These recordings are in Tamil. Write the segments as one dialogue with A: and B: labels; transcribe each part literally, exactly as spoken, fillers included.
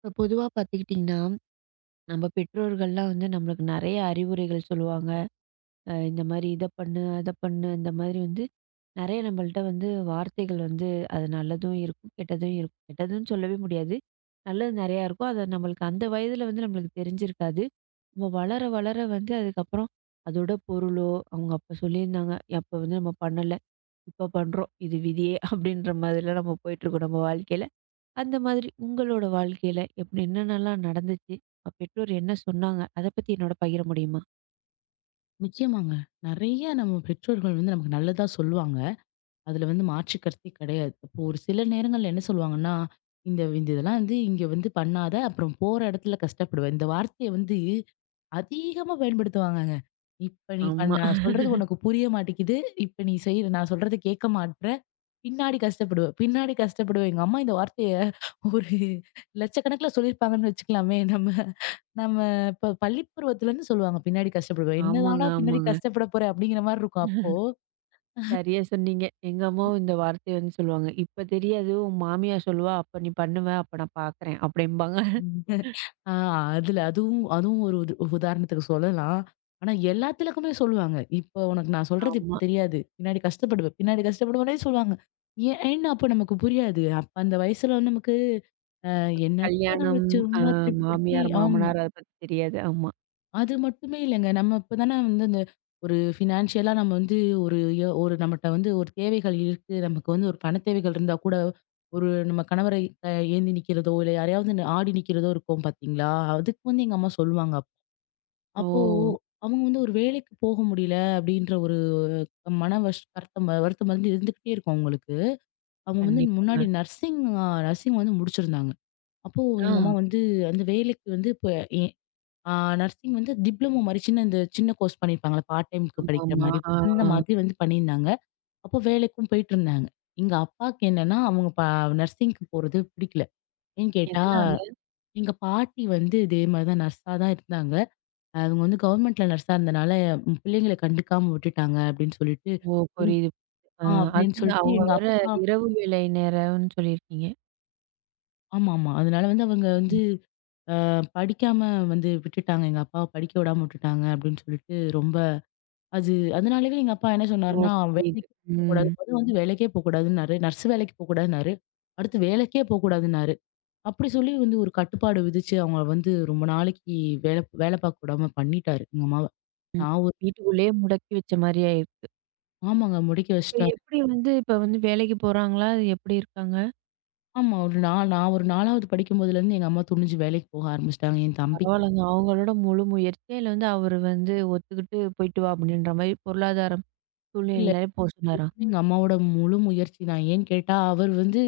A: இப்ப பொதுவா பார்த்துக்கிட்டிங்கன்னா, நம்ம பெற்றோர்கள்லாம் வந்து நம்மளுக்கு நெறைய அறிவுரைகள் சொல்லுவாங்க. அ இந்த மாரி இத பண்ணு, அத பண்ணு, இந்த மாதிரி வந்து நெறைய நம்மள்ட்ட வந்து வார்த்தைகள் வந்து அது நல்லதும் இருக்கும், கெட்டதும் இருக்கும். கெட்டதுன்னு சொல்லவே முடியாது. நல்லது நெறையா இருக்கும். அது நம்மளுக்கு அந்த வயதில வந்து நம்மளுக்கு தெரிஞ்சிருக்காது. நம்ம வளர, வளர வந்து அதுக்கப்புறம் அதோட பொருளோ, அவங்க அப்ப சொல்லியிருந்தாங்க. அப்ப வந்து நம்ம பண்ணல. இப்ப பண்றோம். இது விதியே அப்படின்ற மாதிரிலாம் நம்ம போயிட்டுருக்கோம் நம்ம வாழ்க்கையில. அந்த மாதிரி உங்களோட வாழ்க்கையில எப்படி என்னென்னலாம் நடந்துச்சு? உங்க பெற்றோர் என்ன சொன்னாங்க? அத பத்தி என்னோட பகிர முடியுமா?
B: நிச்சயமாங்க. நெறைய நம்ம பெற்றோர்கள் வந்து நமக்கு நல்லதா சொல்லுவாங்க. அதுல வந்து மாற்று கருத்தே கிடையாது. இப்போ ஒரு சில நேரங்கள்ல என்ன சொல்லுவாங்கன்னா, இந்த இந்த இதெல்லாம் வந்து இங்க வந்து பண்ணாத, அப்புறம் போற இடத்துல கஷ்டப்படுவ. இந்த வார்த்தைய வந்து அதிகமா பயன்படுத்துவாங்கங்க. இப்ப நீ பண்ண
A: ஆமா.
B: நான் சொல்றது உனக்கு புரிய மாட்டேங்குது. இப்ப நீ செய்ற நான் சொல்றத கேட்க மாட்ற. பின்னாடி கஷ்டப்படுவ. பின்னாடி கஷ்டப்படுவ. எங்க அம்மா இந்த வார்த்தைய ஒரு லட்சக்கணக்குல சொல்லியிருப்பாங்கன்னு வச்சுக்கலாமே. நம்ம நம்ம இப்ப பள்ளி பருவத்துலருந்து சொல்லுவாங்க. பின்னாடி கஷ்டப்படுவ.
A: ஆமாங்க,
B: என்னதான்டா பின்னாடி
A: ஆமாங்க.
B: கஷ்டப்பட போற அப்படிங்கிற மாரி இருக்கும் அப்போ.
A: சரியா சொன்னீங்க. எங்க அம்மாவும் இந்த வார்த்தைய வந்து சொல்லுவாங்க. "இப்ப தெரியாது, உன் மாமியார் சொல்லுவா, அப்ப நீ பண்ணுவ, அப்ப நான் பார்க்குறேன்" அப்படிம்பாங்க.
B: ஆ அதுல அதுவும் அதுவும் ஒரு உது உதாரணத்துக்கு சொல்லலாம். ஆனா எல்லா திலக்குமே சொல்லுவாங்க. "இப்போ உனக்கு நான் சொல்றது இப்ப
A: ஆமா.
B: தெரியாது. பின்னாடி கஷ்டப்படுவ. பின்னாடி கஷ்டப்படுவனே" சொல்லுவாங்க. ஏன்னு அப்ப நமக்கு புரியாது. அப்ப அந்த வயசுல வந்து நமக்கு அ என்னத்த நம்ம
A: கல்யாணம், அ
B: சும்மா திருப்பி திருப்பி
A: மாமியார்,
B: ஆம்.
A: மாமனார் அத பத்தி தெரியாது. ஆமா.
B: அது மட்டுமே இல்லங்க. நம்ம இப்ப தானே வந்து அந்த ஒரு ஃபினான்ஷியலா நம்ம வந்து ஒரு யோ ஒரு நம்மட்ட வந்து ஒரு தேவைகள் இருக்கு. நமக்கு வந்து ஒரு பண தேவைகள் இருந்தா கூட, ஒரு நம்ம கணவரை அ ஏந்தி நிக்கிறதோ, இல்ல யாரையாவது ந- ஆடி நிக்கிறதோ இருக்கும் பார்த்தீங்களா? அதுக்கு வந்து எங்க அம்மா சொல்லுவாங்க.
A: ஓ!
B: அப்போ அவங்க வந்து ஒரு வேலைக்கு போக முடியல அப்படின்ற ஒரு மன வஷ் வருத்தம் வருத்தம் வந்து இருந்துகிட்டே இருக்கும் அவங்களுக்கு. அவங்க வந்து முன்னாடி
A: கண்டிப்பாங்க.
B: நர்சிங் நர்சிங் வந்து முடிச்சிருந்தாங்க. அப்போ
A: ஆ.
B: எங்க அம்மா வந்து அந்த வேலைக்கு வந்து இப்ப எ ஆ நர்சிங் வந்து டிப்ளமோ மாரி சின்ன இந்த சின்ன கோர்ஸ் பண்ணியிருப்பாங்கல்ல, பார்ட் டைம்க்கு படிக்கிற
A: ஆமாமா.
B: மாரி.
A: ஆ,
B: அந்த
A: ஆ.
B: மாதிரி வந்து பண்ணியிருந்தாங்க. அப்போ வேலைக்கும் போயிட்டுருந்தாங்க. எங்க அப்பாக்கு என்னன்னா, அவங்க ப நர்சிங்க்கு போறது பிடிக்கல. ஏன்னு கேட்டா,
A: எதனால?
B: எங்க பாட்டி வந்து இதே மாரி தான் நர்ஸா தான் இருந்தாங்க. அவங்க வந்து கவர்மெண்ட்ல நர்ஸா இருந்தனால, ம் பிள்ளைங்கள கண்டுக்காம விட்டுட்டாங்க அப்படின்னு சொல்லிட்டு,
A: ஓ!
B: இன்
A: புரியுது. ஆ,
B: ஆ அப்படின்னு
A: அதுவும்
B: சொல்லிட்டு
A: அவங்க
B: எங்க
A: வேற
B: அப்பா
A: இரவு வேலை நேரம்னு சொல்லியிருக்கீங்க.
B: ஆமாமா. அதனால வந்து அவங்க வந்து அ படிக்காம வந்து விட்டுட்டாங்க. எங்க அப்பாவ படிக்க விடாம விட்டுட்டாங்க அப்படின்னு சொல்லிட்டு ரொம்ப அது அதனாலவே எங்க அப்பா என்ன
A: ஓ!
B: சொன்னாருன்னா,
A: புரியுது.
B: "வேலைக்கு போகக்கூடாது.
A: ம்.
B: மொத வந்து வேலைக்கே போகக்கூடாதுன்னாரு. நர்ஸ் வேலைக்கு போகக்கூடாதுன்னாரு. அடுத்து வேலைக்கே போகக்கூடாதுன்னாரு." அப்படி சொல்லி வந்து ஒரு கட்டுப்பாடு விதிச்சு அவங்கள வந்து ரொம்ப நாளைக்கு வேல வேல பார்க்க விடாம பண்ணிட்டாரு எங்க அம்மாவ. நான் ஒரு
A: வீட்டுக்குள்ளேயே முடக்கி வச்ச மாரி ஆயிருக்கு.
B: ஆமாங்க. முடக்கி
A: அப்புறம்
B: வச்சுட்டாரு.
A: எப்படி வந்து இப்ப வந்து வேலைக்கு போறாங்களா? எப்படி இருக்காங்க?
B: ஆமா. ஒரு நான் நான் ஒரு நாலாவது படிக்கும்போதுலேருந்து எங்க அம்மா துணிஞ்சு வேலைக்கு போக ஆரம்பிச்சுட்டாங்க. என் தம்பிக்கு வந்து
A: பரவால்லங்க. அவங்களோட முழு முயற்சியா இல்ல வந்து அவரு வந்து ஒத்துக்கிட்டு போயிட்டு வா அப்படின்ற மாரி பொருளாதாரம்
B: இல்ல
A: சூழ்நிலையில போ சொன்னாரா?
B: எங்க அம்மாவோட முழு முயற்சி தான். ஏன்னு கேட்டா, அவர் வந்து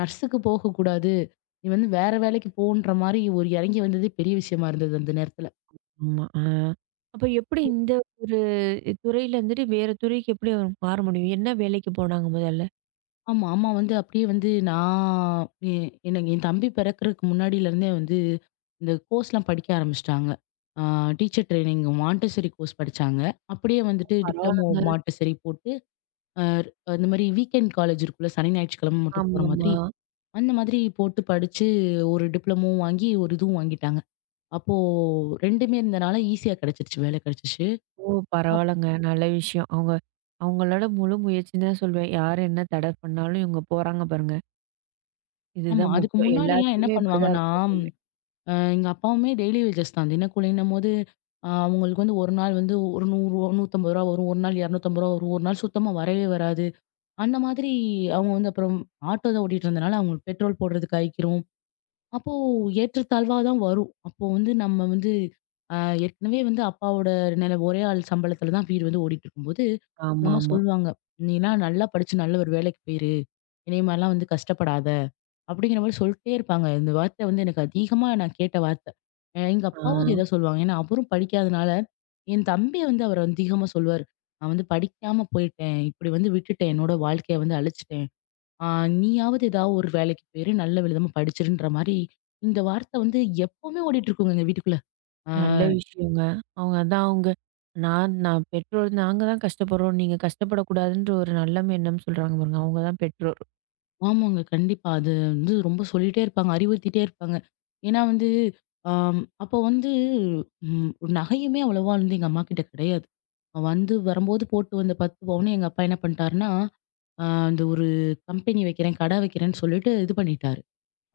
B: நர்ஸுக்கு போகக்கூடாது. நீ வந்து வேற வேலைக்கு போன்ற மாரி ஒரு இறங்கி வந்ததே பெரிய விஷயமா இருந்தது அந்த நேரத்துல.
A: ஆமா. ஆ. அப்ப எப்படி இந்த ஒரு துறையில இருந்துட்டு வேற துறைக்கு எப்படி அவர் மாற முடியும்? என்ன வேலைக்கு போனாங்க முதல்ல?
B: ஆமா. அம்மா வந்து அப்படியே வந்து நான் எ எனக்கு என் தம்பி பிறக்கறதுக்கு முன்னாடிலருந்தே வந்து இந்த கோர்ஸ்லாம் படிக்க ஆரம்பிச்சுட்டாங்க. ஆ டீச்சர் ட்ரெய்னிங் மான்டெசரி கோர்ஸ் படிச்சாங்க. அப்படியே வந்துட்டு டிப்ளமோ
A: பரவால்லங்க.
B: மான்டெசரி போட்டு அ அந்த மாரி வீக்கெண்ட் காலேஜ் இருக்குல்ல. சனி, ஞாயிற்றுக்கிழமை மட்டும் போற மாதிரி,
A: ஆமாமா.
B: அந்த மாதிரி போட்டு படிச்சு ஒரு டிப்ளமோவும் வாங்கி, ஒரு இதுவும் வாங்கிட்டாங்க. அப்போ ரெண்டுமே இருந்தனால ஈஸியா கிடைச்சிருச்சு. வேலை கிடைச்சிச்சு.
A: ஓ!
B: அப்
A: பரவால்லங்க. நல்ல விஷயம். அவங்க அவங்களோட முழு முயற்சின்னு தான் சொல்வேன். யார் என்ன தடை பண்ணாலும் இவங்க போறாங்க பாருங்க.
B: ஆமா.
A: இதுதான்
B: அதுக்கு
A: முக்கியம்.
B: முன்னாடிலாம் என்ன
A: எல்லாத்துக்குமே இப்படிதான்
B: பண்ணுவாங்கன்னா,
A: இருக்கும்னு சொல்லுவேன்.
B: அ எங்க அப்பாவுமே டெய்லி வேஜஸ் தான். தினக்கூலின்னும்போது அ அவங்களுக்கு வந்து ஒரு நாள் வந்து ஒரு ரூ. நூறு நூற்று ஐம்பது வரும். ஒரு நாள் ரூ. இருநூற்று ஐம்பது வரும். ஒரு நாள் சுத்தமா வரவே வராது. அந்த மாதிரி அவங்க வந்து அப்புறம் ஆட்டோ தான் ஓட்டிட்டு இருந்தனால, அவங்களுக்கு பெட்ரோல் போடுறதுக்கு ஆயிக்கும். அப்போ ஏற்றத்தாழ்வா தான் வரும். அப்போ வந்து நம்ம வந்து அ ஏற்கனவே வந்து அப்பாவோட நில ஒரே ஆள் சம்பளத்துல தான் வீடு வந்து ஓடிட்டுருக்கும்போது, எங்க அம்மா
A: ஆமாமா.
B: சொல்லுவாங்க. "நீலாம் நல்லா படிச்சு நல்ல ஒரு வேலைக்கு போயிரு. இனிய மாரிலாம் வந்து கஷ்டப்படாத." அப்படிங்கிற மாரி சொல்ட்டே இருப்பாங்க. இந்த வார்த்தை வந்து எனக்கு அதிகமா நான் கேட்ட வார்த்தை. அ எங்க
A: ஆ,
B: அப்பாவும் இதே தான் சொல்லுவாங்க. ஏன்னா அவரும் படிக்காதனால, என் தம்பிய வந்து அவர் அதிகமா சொல்லுவாரு. "நான் வந்து படிக்காம போயிட்டேன். இப்படி வந்து விட்டுட்டேன். என்னோட வாழ்க்கைய வந்து அழிச்சுட்டேன்." ஆ நீயாவது ஏதாவது ஒரு வேலைக்கு போயிரு, நல்ல விதமா படிச்சிருன்ற மாரி, இந்த வார்த்தை வந்து எப்பவுமே ஓடிட்டு இருக்குங்க எங்க வீட்டுக்குள்ள. ஆ
A: நல்ல விஷயங்க. அவங்க அதான் அவங்க நான் நான் பெற்றோர் நாங்க தான் கஷ்டப்படுறோம். நீங்க கஷ்டப்படக்கூடாதுன்ற ஒரு நல்ல எண்ணம் சொல்றாங்க பாருங்க. அவங்க தான் பெற்றோர்.
B: ஆமாங்க. கண்டிப்பா. அது வந்து ரொம்ப சொல்லிட்டே இருப்பாங்க. அறிவுறுத்திட்டே இருப்பாங்க. ஏன்னா வந்து ஆம், அப்போ வந்து ம் ஒரு நகையுமே அவ்வளவா வந்து எங்க அம்மாகிட்ட கிடையாது. அவ வந்து வரும்போது போட்டு வந்த பத்து பவுனு எங்க அப்பா என்ன பண்ணிட்டாருன்னா, ஆ அந்த ஒரு கம்பெனி வைக்கிறேன், கடை வைக்கிறேன்னு சொல்லிட்டு இது பண்ணிட்டாரு.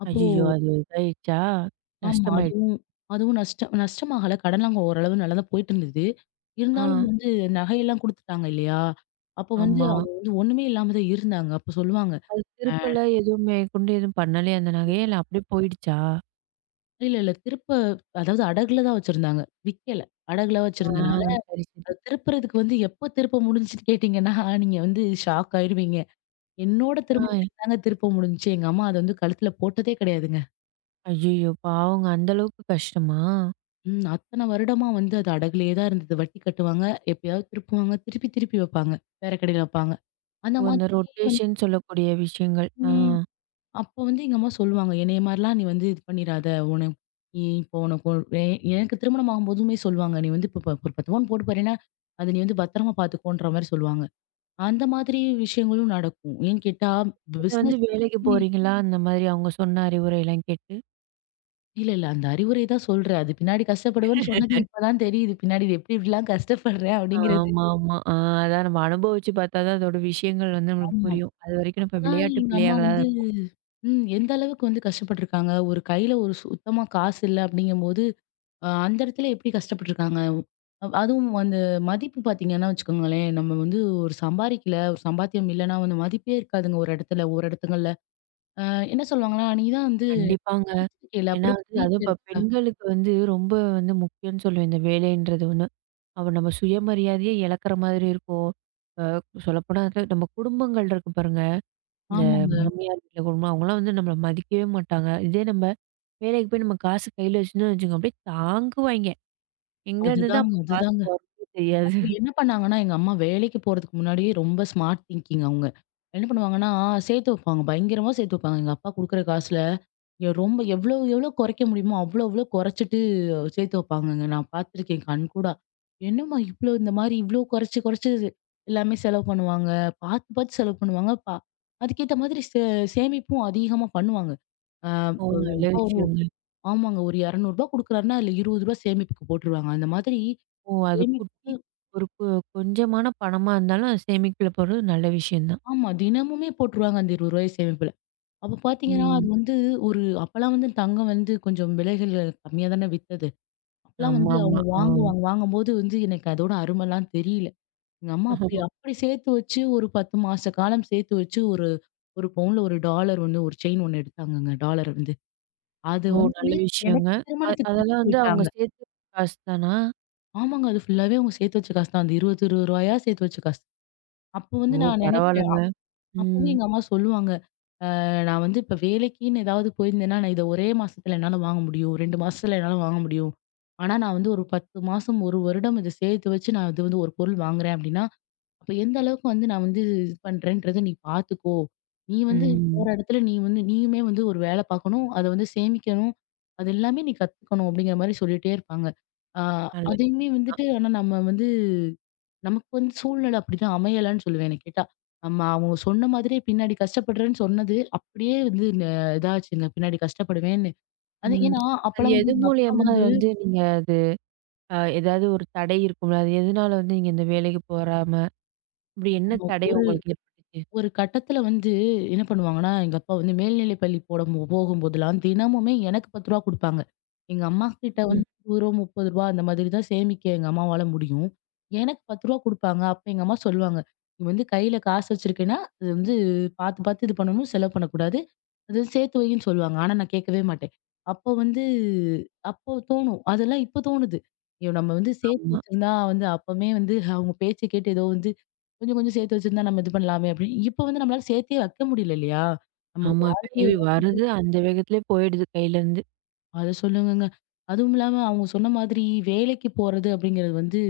B: அப்போ
A: ஐய்யயோ! அது இதாயிடுச்சா?
B: ஆமா.
A: நஷ்டமாயிடுச்சு.
B: அதுவும் அதுவும் நஷ்ட நஷ்டமாகல. கடன்லாம் ஓரளவு நல்லா தான் போயிட்டு இருந்தது.
A: ஆ,
B: இருந்தாலும் வந்து நகையெல்லாம் குடுத்துட்டாங்க இல்லையா? அப்போ வந்து
A: ஆமா.
B: அவங்க வந்து ஒண்ணுமே இல்லாம தான் இருந்தாங்க. அப்போ சொல்லுவாங்க,
A: அது
B: ஆ.
A: திருப்பல எதுவும் மேற்கொண்டு எதுவும் பண்ணலையா அந்த நகைய? இல்ல அப்படியே போயிடுச்சா?
B: "இல்ல, இல்ல திருப்ப" அதாவது அடகுல தான் வச்சிருந்தாங்க. விக்கல. அடகுல
A: ஆ,
B: வச்சிருந்தனால,
A: சரி, சரி.
B: அது திருப்புறதுக்கு வந்து எப்போ திருப்ப முடிஞ்சுன்னு கேட்டீங்கன்னா, நீங்க வந்து ஷாக் ஆயிருவீங்க. என்னோட
A: ஆ,
B: திருமணத்துக்கு தாங்க திருப்ப முடிஞ்சுச்சு. எங்க அம்மா அத வந்து கழுத்துல போட்டதே கிடையாதுங்க.
A: ஐய்யயோ! பாவங்க அந்த அளவுக்கு கஷ்டமா?
B: ம். அத்தன வருடமா வந்து அது அடகுலயே தான் இருந்தது. வட்டி கட்டுவாங்க, எப்பயாவது திருப்புவாங்க, திருப்பி திருப்பி வைப்பாங்க. பேர கடையில வைப்பாங்க. அந்த
A: ஓ! இந்த
B: மாதிரியே வந்து
A: ரொட்டேஷன் சொல்லக்கூடிய விஷயங்கள். ஆ.
B: ம். அப்போ வந்து எங்க அம்மா சொல்லுவாங்க, "என்னைய மாரிலாம் நீ வந்து இது பண்ணிறாத. உனக்கு நீ இப்போ உனக்கு ஒரு எ எனக்கு திருமணம் ஆகும்போதுமே சொல்லுவாங்க. நீ வந்து இப்ப ப ஒரு பத்து பவுன் போட்டு போறேன்னா, அத நீ வந்து பத்திரமா பார்த்துக்கோன்ற" மாரி சொல்லுவாங்க. அந்த மாதிரி விஷயங்களும் நடக்கும். ஏன்னு கேட்டா,
A: நீங்க வந்து
B: பிசினஸ்ன்னு
A: வேலைக்கு
B: சொல்லி
A: போறீங்களா? அந்த மாதிரி அவங்க சொன்ன அறிவுரைலாம் கேட்டு?
B: இல்ல, இல்ல. அந்த அறிவுரை தான் சொல்றேன். அது பின்னாடி கஷ்டப்படுவேன்னு சொன்னது இப்ப தான் தெரியுது. பின்னாடி எப்படி எப்படிலாம் கஷ்டப்படுறேன் அப்படிங்கிறது.
A: ஆமா, ஆமா. ஆ, அதான் நம்ம அனுபவிச்சு பார்த்தா தான் அதோட விஷயங்கள் வந்து நம்மளுக்கு
B: ஆமா.
A: புரியும். அதுவரைக்கும் நம்ம
B: அப்பதான்
A: விளையாட்டு
B: எங்க அம்மா
A: பிள்ளையாகளா தான்
B: வந்து
A: இருப்போம்.
B: ம். எந்த அளவுக்கு வந்து கஷ்டப்பட்டுருக்காங்க? ஒரு கையில ஒரு சுத்தமா காசு இல்ல அப்படிங்கும்போது, அ அந்த இடத்துல எப்படி கஷ்டப்பட்டுருக்காங்க? அவ் அதுவும் அந்த மதிப்பு பார்த்தீங்கன்னா வச்சுக்கோங்களேன், நம்ம வந்து ஒரு சம்பாரிக்கல, ஒரு சம்பாத்தியம் இல்லன்னா வந்து மதிப்பே இருக்காதுங்க ஒரு இடத்துல, ஒரு இடத்துங்கள்ல. அ என்ன சொல்லுவாங்கன்னா, "நீ தான் வந்து
A: கண்டிப்பாங்க.
B: படிச்சிருக்கேல,
A: ஏன்னா
B: அப்புறம்
A: வந்து
B: எதுக்கு
A: அதுவும்
B: வீட்ல
A: இப்ப
B: இருக்க?"
A: பெண்களுக்கு வந்து ரொம்ப வந்து முக்கியம்னு சொல்லுவேன் இந்த வேலைன்றது ஒண்ணு. அவ நம்ம சுயமரியாதையே இழக்கிற மாதிரி இருக்கும். அ சொல்லப்போனா அது நம்ம குடும்பங்கள் இருக்கு பாருங்க. இந்த
B: ஆமாங்க.
A: மாமியார் வீட்ல குடும்பம் அவங்கலாம் வந்து நம்மள மதிக்கவே மாட்டாங்க. இதே நம்ம வேலைக்கு போய் நம்ம காசு கையில வச்சுருந்தோம்னு வச்சுக்கோங்க, அப்படியே தாங்குவாய்ங்க. எங்க இருந்து தான்
B: அதுதாங்க,
A: அப்ப
B: அதுதாங்க.
A: பாசம் வரும்னே தெரியாது.
B: அப்போ என்ன பண்ணாங்கன்னா, எங்க அம்மா வேலைக்கு போறதுக்கு முன்னாடியே ரொம்ப ஸ்மார்ட் திங்கிங் அவுங்க. என்ன பண்ணுவாங்கன்னா, சேர்த்து வைப்பாங்க. பயங்கரமா சேர்த்து வைப்பாங்க. எங்க அப்பா குடுக்குற காசுல. எ ரொம்ப எவ்ளோ எவ்ளோ குறைக்க முடியுமோ, அவ்ளோ அவ்ளோ குறைச்சிட்டு சேர்த்து வைப்பாங்கங்க. நான் பார்த்துருக்கேன் கண்கூடா. என்னம்மா இவ்ளோ இந்த மாரி இவ்ளோ குறைச்சு குறைச்சு எல்லாமே செலவு பண்ணுவாங்க. பார்த்து பார்த்து செலவு பண்ணுவாங்க. பா அதுக்கேத்த மாதிரி சே சேமிப்பும் அதிகமா பண்ணுவாங்க. ஆ
A: ஓ!
B: ஒரு எங்க
A: நல்ல
B: அப்பா ஒரு-
A: விஷயங்க.
B: ஆமாங்க. ஒரு ரூ. இருநூறு குடுக்குறாருன்னா, அதுல ரூ. இருபது சேமிப்புக்கு போட்டுருவாங்க. அந்த மாதிரி
A: ஓ! அது
B: சேமிப்
A: குட்டி ஒரு கொ கொஞ்சமான பணமா இருந்தாலும் அது சேமிப்புல போடுறது நல்ல விஷயம் தான்.
B: ஆமா. தினமுமே போட்டுருவாங்க அந்த ரூ. இருபது சேமிப்புல. அப்ப பார்த்தீங்கன்னா, அது
A: ம்.
B: வந்து ஒரு அப்பலாம் வந்து தங்கம் வந்து கொஞ்சம் விலைகள் கம்மியா தானே வித்தது. அப்பலாம் வந்து
A: ஆமாமா.
B: அவங்க
A: ஆ.
B: வாங்குவாங்க. வாங்கும்போது வந்து எனக்கு அதோட அருமைலாம் தெரியல. எங்க அம்மா அப்படி அப்படி சேர்த்து வச்சு ஒரு பத்து மாச காலம் சேர்த்து வச்சு ஒரு ஒரு பவுன்ல ஒரு டாலர் ஒண்ணு, ஒரு செயின் ஒண்ணு எடுத்தாங்கங்க. டாலர் வந்து. அது
A: ஓ! நல்ல
B: வந்து
A: விஷயங்க.
B: எனக்கு
A: அ
B: திருமணத்துக்கு
A: அதெல்லாம்
B: குடுத்து
A: வந்து அவங்க
B: விட்டாங்க.
A: சேர்த்து காசு தானா?
B: ஆமாங்க. அது ஃபுல்லாவே அவங்க சேர்த்து வச்ச காசு தான். அந்த இருபது, ரூ. இருபது சேர்த்து வச்ச காசு. அப்போ
A: ஓ!
B: வந்து நான் நினைப்பேன்.
A: பரவாயில்லங்க. ம்.
B: அப்பவும் எங்க அம்மா சொல்லுவாங்க. நான் வந்து இப்ப வேலைக்குன்னு ஏதாவது போயிருந்தேன்னா, நான் இத ஒரே மாசத்துல என்னால வாங்க முடியும். ரெண்டு மாசத்துல என்னால வாங்க முடியும். ஆனா, நான் வந்து ஒரு பத்து மாசம், ஒரு வருடம் இத சேர்த்து வச்சு நான் இது வந்து ஒரு பொருள் வாங்குறேன் அப்டின்னா, அப்ப எந்த அளவுக்கு வந்து நான் வந்து இது பண்றேன்றத நீ பார்த்துக்கோ. நீ வந்து
A: ம்.
B: போற இடத்துல நீ வந்து நீயுமே வந்து ஒரு வேல பார்க்கணும். அத வந்து சேமிக்கணும். அது எல்லாமே நீ கத்துக்கணும் அப்டிங்கிற மாரி சொல்லிட்டே இருப்பாங்க. ஆ அதையுமே
A: நல்லதுதான்.
B: வந்துட்டு ஆனா நம்ம வந்து நமக்கு வந்து சூழ்நிலை அப்படிதான் அமையலன்னு சொல்லுவேன் என்ன கேட்டா. நம்ம அவங்க சொன்ன மாதிரியே பின்னாடி கஷ்டப்படுறேன்னு சொன்னது, அப்படியே வந்து ந இதாச்சுங்க. பின்னாடி கஷ்டப்படுவேன்னு. அது
A: ம்.
B: ஏன்னா,
A: அது
B: அப்பலாம் வந்து
A: எது
B: எங்க அப்பா
A: மூலியமா வந்து நீங்க அது அ ஏதாவது ஒரு தடை இருக்கும்ல, அது எதனால வந்து நீங்க இந்த வேலைக்கு போறாம, இப்படி என்ன தடை
B: வந்து
A: உங்களுக்கு ஏற்பட்டுச்சு?
B: ஒரு கட்டத்துல வந்து என்ன பண்ணுவாங்கன்னா, எங்க அப்பா வந்து மேல்நிலை பள்ளி போடம் போகும்போதெல்லாம் தினமுமே எனக்கு ரூ. பத்து குடுப்பாங்க. எங்க அம்மா கிட்ட
A: ம்.
B: வந்து ரூ. இருபது, ரூ. முப்பது அந்த மாதிரி தான் சேமிக்க எங்க அம்மாவால முடியும். எனக்கு ரூ. பத்து குடுப்பாங்க. அப்ப எங்க அம்மா சொல்லுவாங்க, "நீ வந்து கையில காசு வச்சிருக்கேன்னா, அது வந்து பார்த்து பார்த்து இது பண்ணணும். செலவு பண்ணக்கூடாது. அது சேர்த்து வைன்னு" சொல்லுவாங்க. ஆனா நான் கேட்கவே மாட்டேன். அப்போ வந்து அப்போ தோணும். அதெல்லாம் இப்ப தோணுது. ஐயோ! நம்ம வந்து சேர்த்து
A: ஆமா.
B: வச்சிருந்தா வந்து அப்பமே வந்து அவங்க பேச்ச கேட்டு ஏதோ வந்து கொஞ்சம், கொஞ்சம் சேர்த்து வச்சிருந்தா நம்ம இது பண்ணலாமே அப்படின்னு. இப்ப வந்து நம்மளால சேர்த்தே வைக்க முடியல இல்லையா? நம்ம
A: ஆமா.
B: வாழ்க்கையே
A: கழுவி வருது, அந்த வேகத்திலயே போயிடுது கையிலருந்து.
B: அத சொல்லுங்கங்க. அதுவும் இல்லாம அவங்க சொன்ன மாதிரி வேலைக்கு போறது அப்படிங்கிறது வந்து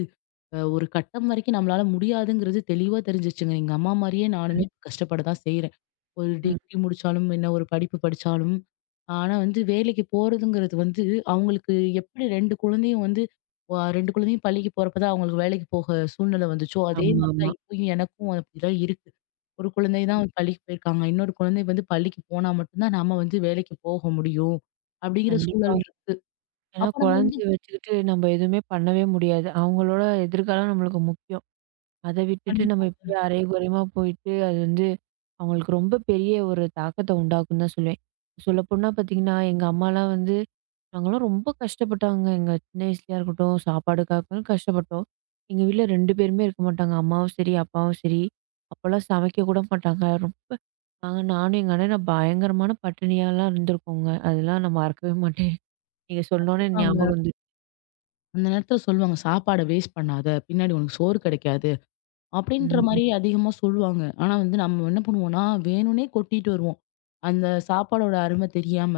B: அ ஒரு கட்டம் வரைக்கும் நம்மளால முடியாதுங்கிறது தெளிவா தெரிஞ்சிருச்சுங்க. எங்க அம்மா மாரியே நானுமே கஷ்டப்பட தான் செய்றேன். ஒரு
A: ம்.
B: டிகிரி முடிச்சாலும் என்ன ஒரு படிப்பு படிச்சாலும், ஆனா வந்து வேலைக்கு போறதுங்கிறது வந்து அவங்களுக்கு எப்படி ரெண்டு குழந்தையும் வந்து அ ரெண்டு குழந்தையும் பள்ளிக்கு போறப்ப தான் அவங்களுக்கு வேலைக்கு போக சூழ்நிலை வந்துச்சோ, அதே மாரி
A: ஆமாமா.
B: தான் இப்பயும் எனக்கும் அப்படிதான் இருக்கு. ஒரு குழந்தை தான் பள்ளிக்கு போயிருக்காங்க. இன்னொரு குழந்தை வந்து பள்ளிக்கு போனா மட்டும் தான் நம்ம வந்து வேலைக்கு போக முடியும். அப்படிங்கிற சூழல்
A: கண்டிப்பாங்க.
B: இருக்கு.
A: ஏன்னா
B: அப்ப நம்ம வந்து
A: குழந்தைய வச்சுக்கிட்டு நம்ம எதுவுமே பண்ணவே முடியாது. அவங்களோட எதிர்காலம் நம்மளுக்கு முக்கியம். அத விட்டுட்டு நம்ம
B: கண்டிப்பா
A: இப்படியே அரையும் குறையுமா போயிட்டு, அது வந்து அவங்களுக்கு ரொம்ப பெரிய ஒரு தாக்கத்த உண்டாக்கும்ன்னு தான் சொல்லுவேன். சொல்லப்போனா பார்த்தீங்கன்னா, எங்க அம்மாலாம் வந்து நாங்கலாம் ரொம்ப கஷ்டப்பட்டாங்க. எங்க சின்ன வயசுலயா இருக்கட்டும், சாப்பாடுக்காகவும் கஷ்டப்பட்டோம். எங்க வீட்ல ரெண்டு பேருமே இருக்க மாட்டாங்க. அம்மாவும் சரி, அப்பாவும் சரி. அப்போலாம் சமைக்க கூட மாட்டாங்க. ரொம்ப நாங்க நானும் எங்க அண்ணனும் பயங்கரமான பட்டினியாலாம் இருந்திருக்கோங்க. அதெல்லாம் நான் மறக்கவே மாட்டேன். நீங்க சொன்னோனே
B: கண்டிப்பாங்க.
A: ஞாபகம் வந்துச்சு.
B: அந்த நேரத்துல சொல்லுவாங்க, "சாப்பாட வேஸ்ட் பண்ணாத. பின்னாடி உனக்கு சோறு கிடைக்காது." அப்படின்ற
A: ம்.
B: மாரி அதிகமா சொல்லுவாங்க. ஆனா வந்து நம்ம என்ன பண்ணுவோம்னா, வேணும்னே கொட்டிட்டு வருவோம். அந்த சாப்பாடோட அருமை தெரியாம,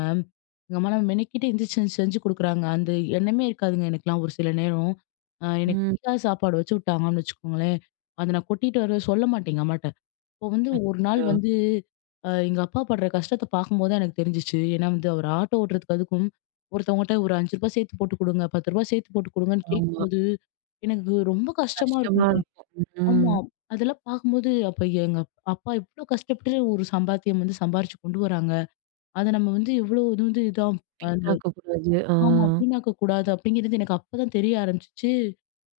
B: எங்க அம்மாலாம் மெனக்கிட்டு எந்திரிச்சு செஞ்சு குடுக்குறாங்க. அந்த எண்ணமே இருக்காதுங்க எனக்கெல்லாம் ஒரு சில நேரம். அ எனக்கு
A: ம்.
B: பிடிக்காத சாப்பாடு வச்சு விட்டாங்கன்னு வச்சுக்கோங்களேன், அத நான் கொட்டிட்டு வர சொல்ல மாட்டேன் எங்க அம்மாட்ட. அப்போ வந்து ஒரு நாள்
A: அச்சச்சோ!
B: வந்து அ எங்க அப்பா படுற கஷ்டத்த பார்க்கும்போது தான் எனக்கு தெரிஞ்சுச்சு. ஏன்னா வந்து அவர் ஆட்டோ ஓட்டுறதுக்கு அதுக்கும் ஒருத்தவங்கட்ட ஒரு ரூ. அஞ்சு சேர்த்து போட்டு குடுங்க, ரூ. பத்து சேர்த்து போட்டு குடுங்கன்னு
A: ஆமா.
B: கேட்கும்போது, எனக்கு ரொம்ப கஷ்டமா
A: கஷ்டமா
B: இருக்கும்.
A: இருக்கும். ம்.
B: ஆமா. அதெல்லாம் பார்க்கும்போது, அப்ப எங்க அப்பா எவ்ளோ கஷ்டப்பட்டு ஒரு சம்பாத்தியம் வந்து சம்பாரிச்சு கொண்டு வராங்க. அத நம்ம வந்து எவ்ளோ இது வந்து இதா அந்த
A: வீணாக்கக்கூடாது. ஆ.
B: ஆமா வீணாக்க கூடாது அப்படிங்கிறது எனக்கு அப்பதான் தெரிய ஆரம்பிச்சுச்சு.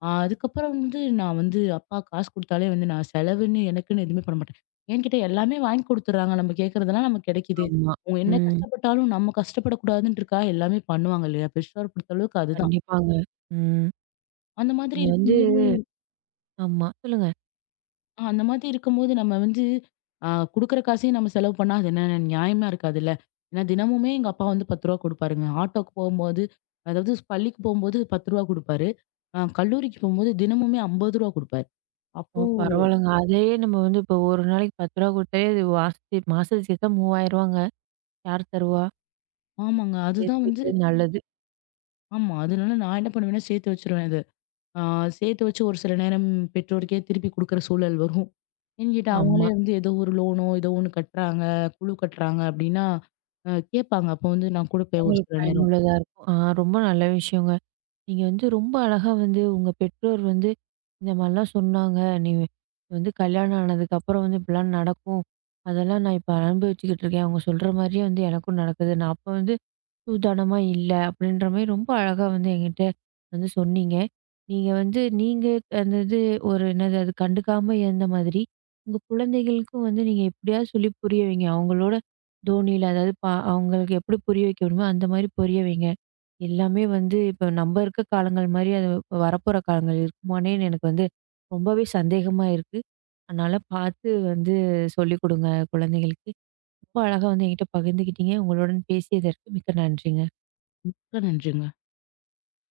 B: அ அதுக்கப்புறம் வந்து நான் வந்து அப்பா காசு குடுத்தாலே வந்து நான் செலவுன்னு எனக்குன்னு எதுவுமே பண்ண மாட்டேன். ஏன்னு கேட்டா எல்லாமே வாங்கி குடுத்துடுறாங்க. நம்ம கேட்கறதெல்லாம் நமக்கு கிடைக்குது.
A: ஆமா.
B: அவங்க என்ன
A: ம்.
B: கஷ்டப்பட்டாலும் நம்ம கஷ்டப்படக்கூடாதுன்றதுக்காக எல்லாமே பண்ணுவாங்க இல்லையா? பெற்றோர் பொறுத்த அளவுக்கு அதுதான்.
A: கண்டிப்பாங்க. ம்.
B: அந்த மாதிரி
A: நீங்க வந்து
B: இருக்கும்
A: ஆமா. சொல்லுங்க.
B: ஆ அந்த மாதிரி இருக்கும்போது நம்ம வந்து ஆ குடுக்குற காசையும் நம்ம செலவு பண்ணா, அது என்ன நியாயமா இருக்காதுல்ல. ஏன்னா தினமுமே எங்க அப்பா வந்து ரூ. பத்து குடுப்பாருங்க. ஆட்டோக்கு போம்போது, அதாவது பள்ளிக்கு போம்போது ரூ. பத்து குடுப்பாரு. அ கல்லூரிக்கு போம்போது தினமுமே ரூ. ஐம்பது குடுப்பாரு.
A: ஓ!
B: அப்போ
A: பரவால்லங்க. அதையே நம்ம வந்து இப்போ ஒரு நாளைக்கு ரூ. பத்து குடுத்தாலே அது மாசத்து மாசத்துக்கு சேர்த்தா ரூ. 3000ங்க. யார் தருவா?
B: ஆமாங்க.
A: சேர்த்து
B: அதுதான் வந்து
A: வைக்கிறது நல்லது.
B: ஆமா. அதனால நான் என்ன பண்ணுவேன்னா, சேர்த்து வச்சுருவேன் அத. ஆ சேர்த்து வச்சு ஒரு சில நேரம் பெற்றோருக்கே திருப்பி குடுக்குற சூழல் வரும். ஏன்னு கேட்டா,
A: ஆமா.
B: அவங்களே வந்து ஏதோ ஒரு லோனோ, ஏதோ ஒண்ணு கட்டுறாங்க, குழு கட்டுறாங்க அப்படின்னா, அ கேட்பாங்க. அப்போ வந்து நான் குடுப்பேன் ஒரு
A: உங்களுக்கு
B: சில நேரம்.
A: பயனுள்ளதா இருக்கும். ஆ, ரொம்ப நல்ல விஷயங்க. நீங்க வந்து ரொம்ப அழகா வந்து உங்க பெற்றோர் வந்து இந்த மாரிலாம் சொன்னாங்க. நீ வந்து கல்யாணம் ஆனதுக்கப்புறம் வந்து இப்படிலாம் நடக்கும். அதெல்லாம் நான் இப்ப அனுபவிச்சுக்கிட்டு இருக்கேன். அவங்க சொல்ற மாரியே வந்து எனக்கும் நடக்குது. நான் அப்ப வந்து சூதானமா இல்ல அப்படின்ற மாரி ரொம்ப அழகா வந்து என்கிட்ட வந்து சொன்னீங்க. நீங்க வந்து நீங்க அந்த இது ஒரு என்னது அது கண்டுக்காம இருந்த மாதிரி, உங்க குழந்தைகளுக்கும் வந்து நீங்க எப்படியாவது சொல்லி புரிய வைங்க. அவங்களோட தோணியில அதாவது பா அவங்களுக்கு எப்படி புரிய வைக்க முடியுமோ அந்த மாரி புரிய வைங்க. எல்லாமே வந்து இப்ப நம்ம இருக்க காலங்கள் மாரி அது இப்ப வரப்போற காலங்கள் இருக்குமானேன்னு எனக்கு வந்து ரொம்பவே சந்தேகமா இருக்கு. அதனால பார்த்து வந்து சொல்லிக் கொடுங்க குழந்தைகளுக்கு. ரொம்ப அழகா வந்து என்கிட்ட பகிர்ந்துக்கிட்டீங்க. உங்களுடன் பேசியதற்கு மிக்க நன்றிங்க.
B: மிக்க நன்றிங்க.